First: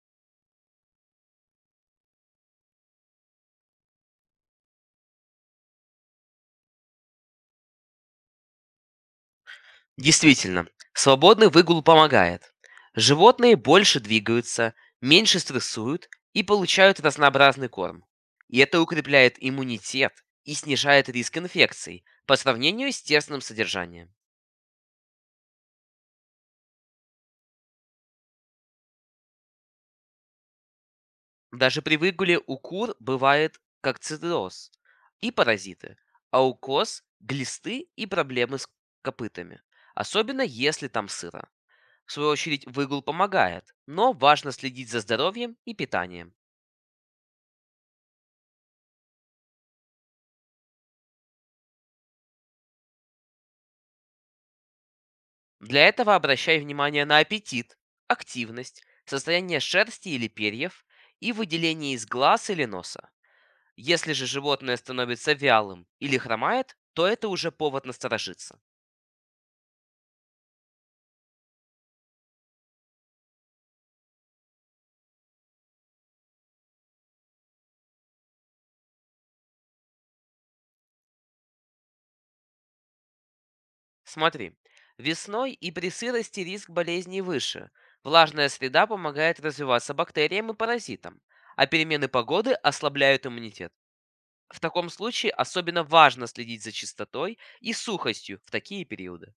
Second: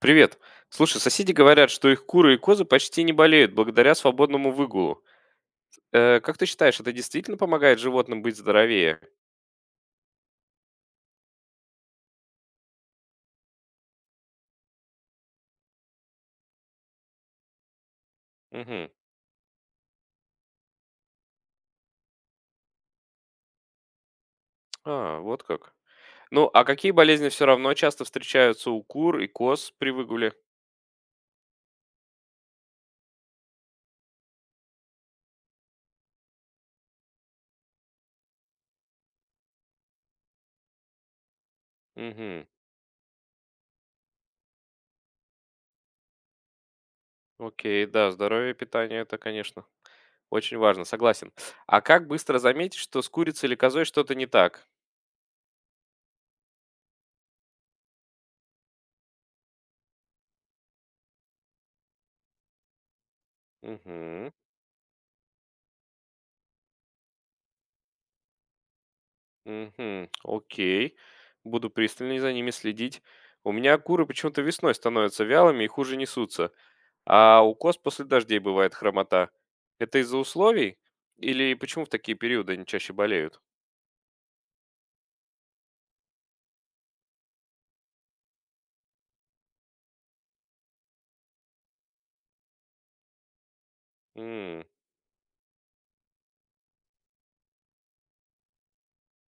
Привет. Слушай, соседи говорят, что их куры и козы почти не болеют благодаря свободному выгулу. Как ты считаешь, это действительно помогает животным быть здоровее? Действительно, свободный выгул помогает. Животные больше двигаются, меньше стрессуют и получают разнообразный корм. И это Угу. укрепляет иммунитет и снижает риск инфекций по сравнению с тесным содержанием. А, вот как. Ну, а какие болезни все равно часто встречаются у кур и коз при выгуле? Даже при выгуле у кур бывает кокцидроз и паразиты, а у коз– глисты и проблемы с копытами, особенно если там сыро. В свою Угу. очередь выгул помогает, но важно следить за здоровьем и питанием. Окей, да, здоровье и питание это, конечно, очень важно, согласен. А как быстро заметить, что с курицей или козой что-то не так? Для этого обращай внимание на аппетит, активность, состояние шерсти или перьев и выделение из глаз или носа. Если же Угу. животное становится вялым или хромает, то это уже повод насторожиться. Мгм. Окей. Буду пристальнее за ними следить. У меня куры почему-то весной становятся вялыми и хуже несутся, а у коз после дождей бывает хромота. Это из-за условий? Или почему в такие периоды они чаще болеют? Смотри, весной и при сырости риск болезней выше. Влажная среда помогает развиваться бактериям и паразитам, а перемены погоды ослабляют иммунитет. В М. таком случае особенно важно следить за чистотой и сухостью в такие периоды.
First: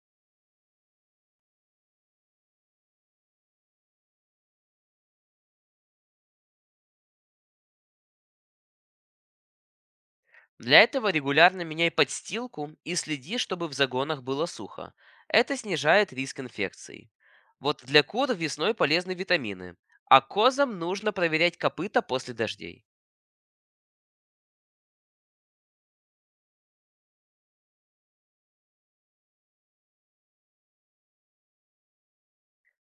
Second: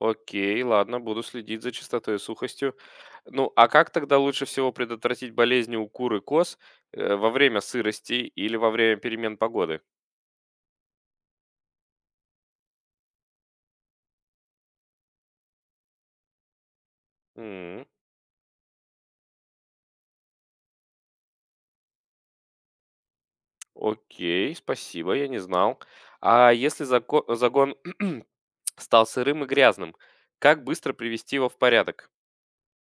Окей, ладно, буду следить за чистотой и сухостью. Ну, а как тогда лучше всего предотвратить болезни у кур и коз во время сырости или во время перемен погоды? Для этого регулярно меняй подстилку и следи, чтобы в загонах было сухо. Это снижает риск инфекций. Вот для кур весной полезны витамины, а козам нужно проверять копыта после дождей. Окей, спасибо, я не знал. А если загон стал сырым и грязным, как быстро привести его в порядок?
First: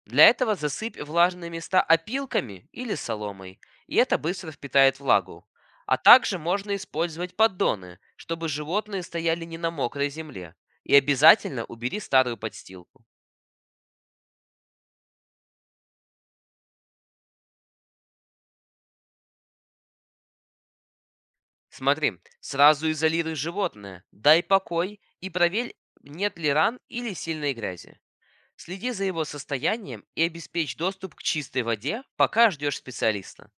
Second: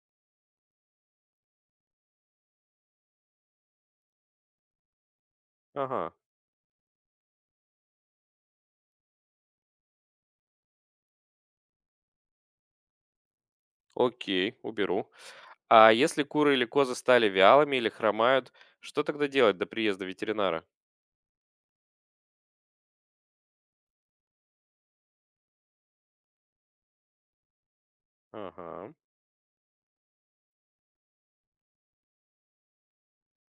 Для этого засыпь влажные места опилками или соломой, и это быстро впитает влагу. А Ага, также можно использовать поддоны, чтобы животные стояли не на мокрой земле. И обязательно убери старую подстилку. окей, уберу. А если куры или козы стали вялыми или хромают, что тогда делать до приезда ветеринара? Смотри, сразу изолируй животное, дай покой и проверь, нет ли ран или сильной грязи. Следи Ага, за его состоянием и обеспечь доступ к чистой воде, пока ждешь специалиста.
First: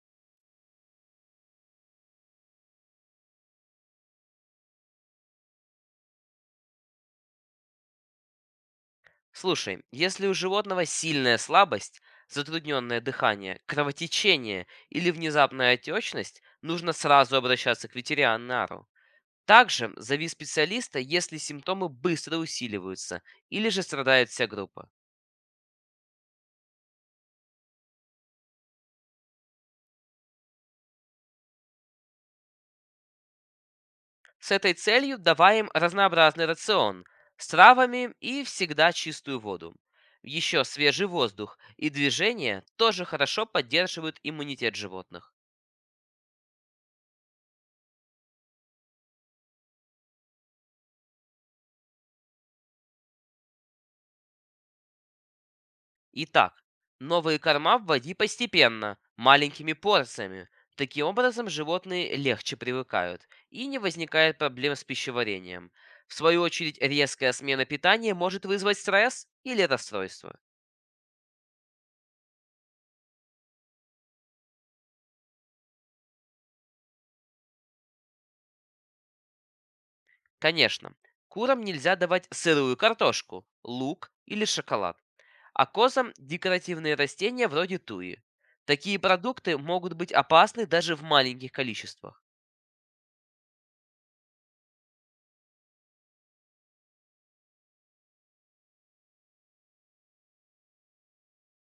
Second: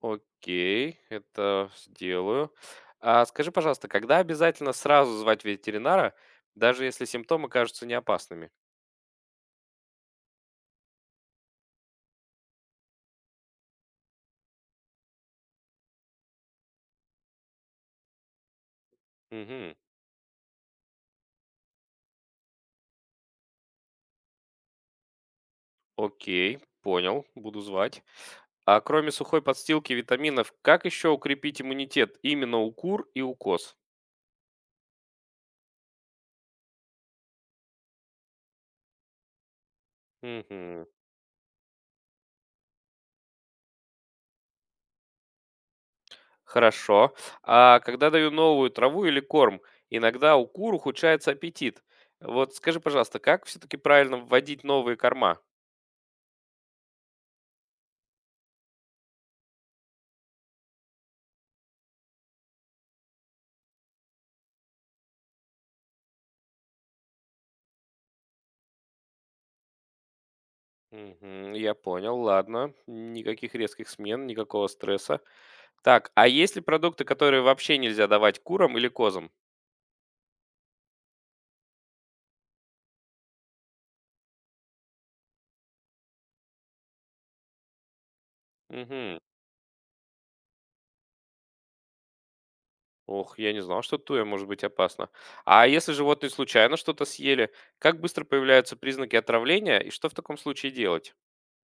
окей, это сделаю. А скажи, пожалуйста, когда обязательно сразу звать ветеринара, даже если симптомы кажутся неопасными? Слушай, если у животного сильная слабость, затрудненное дыхание, кровотечение или внезапная отечность, нужно сразу обращаться к ветеринару. Угу. Также зови специалиста, если симптомы быстро усиливаются или же страдает вся группа. Окей, понял, буду звать. А кроме сухой подстилки и витаминов, как еще укрепить иммунитет именно у кур и у коз? С этой целью давай им разнообразный рацион с травами и всегда чистую воду. Еще Мгм. свежий воздух и движение тоже хорошо поддерживают иммунитет животных. Хорошо. А когда даю новую траву или корм, иногда у кур ухудшается аппетит. Вот скажи, пожалуйста, как все-таки правильно вводить новые корма? Итак, новые корма вводи постепенно, маленькими порциями. Таким образом, животные легче привыкают и не возникает проблем с пищеварением. В свою очередь, резкая смена питания может вызвать стресс или расстройство. Мгм, я понял, ладно. Никаких резких смен, никакого стресса. Так, а есть ли продукты, которые вообще нельзя давать курам или козам? Конечно, курам нельзя давать сырую картошку, лук или шоколад, а козам декоративные растения вроде туи. Такие Мгм. продукты могут быть опасны даже в маленьких количествах. Ох, я не знал, что туя может быть опасно. А если животные случайно что-то съели, как быстро появляются признаки отравления и что в таком случае делать?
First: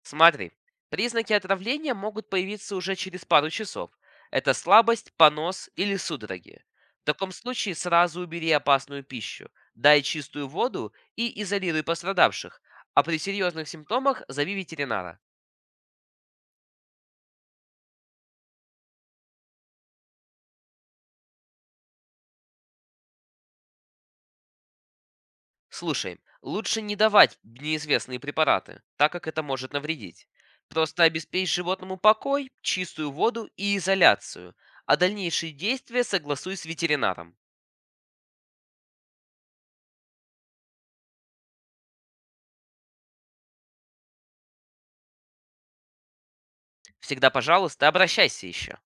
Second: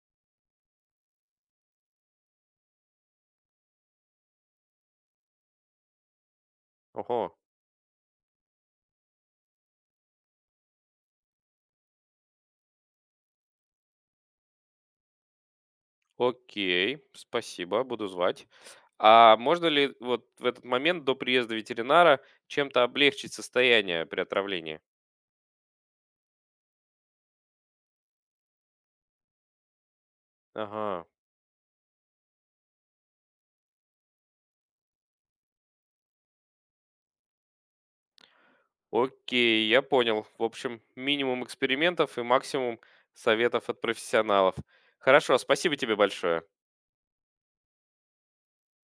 Смотри, признаки отравления могут появиться уже через пару часов. Это слабость, понос или судороги. В Ого, таком случае сразу убери опасную пищу, дай чистую воду и изолируй пострадавших, а при серьезных симптомах зови ветеринара. окей, спасибо, буду звать. А можно ли вот в этот момент до приезда ветеринара чем-то облегчить состояние при отравлении? Слушай, лучше не давать неизвестные препараты, так как это может навредить. Просто Ага, обеспечь животному покой, чистую воду и изоляцию, а дальнейшие действия согласуй с ветеринаром. окей, я понял. В общем, минимум экспериментов и максимум советов от профессионалов. Хорошо, спасибо тебе большое. Всегда, пожалуйста, обращайся еще.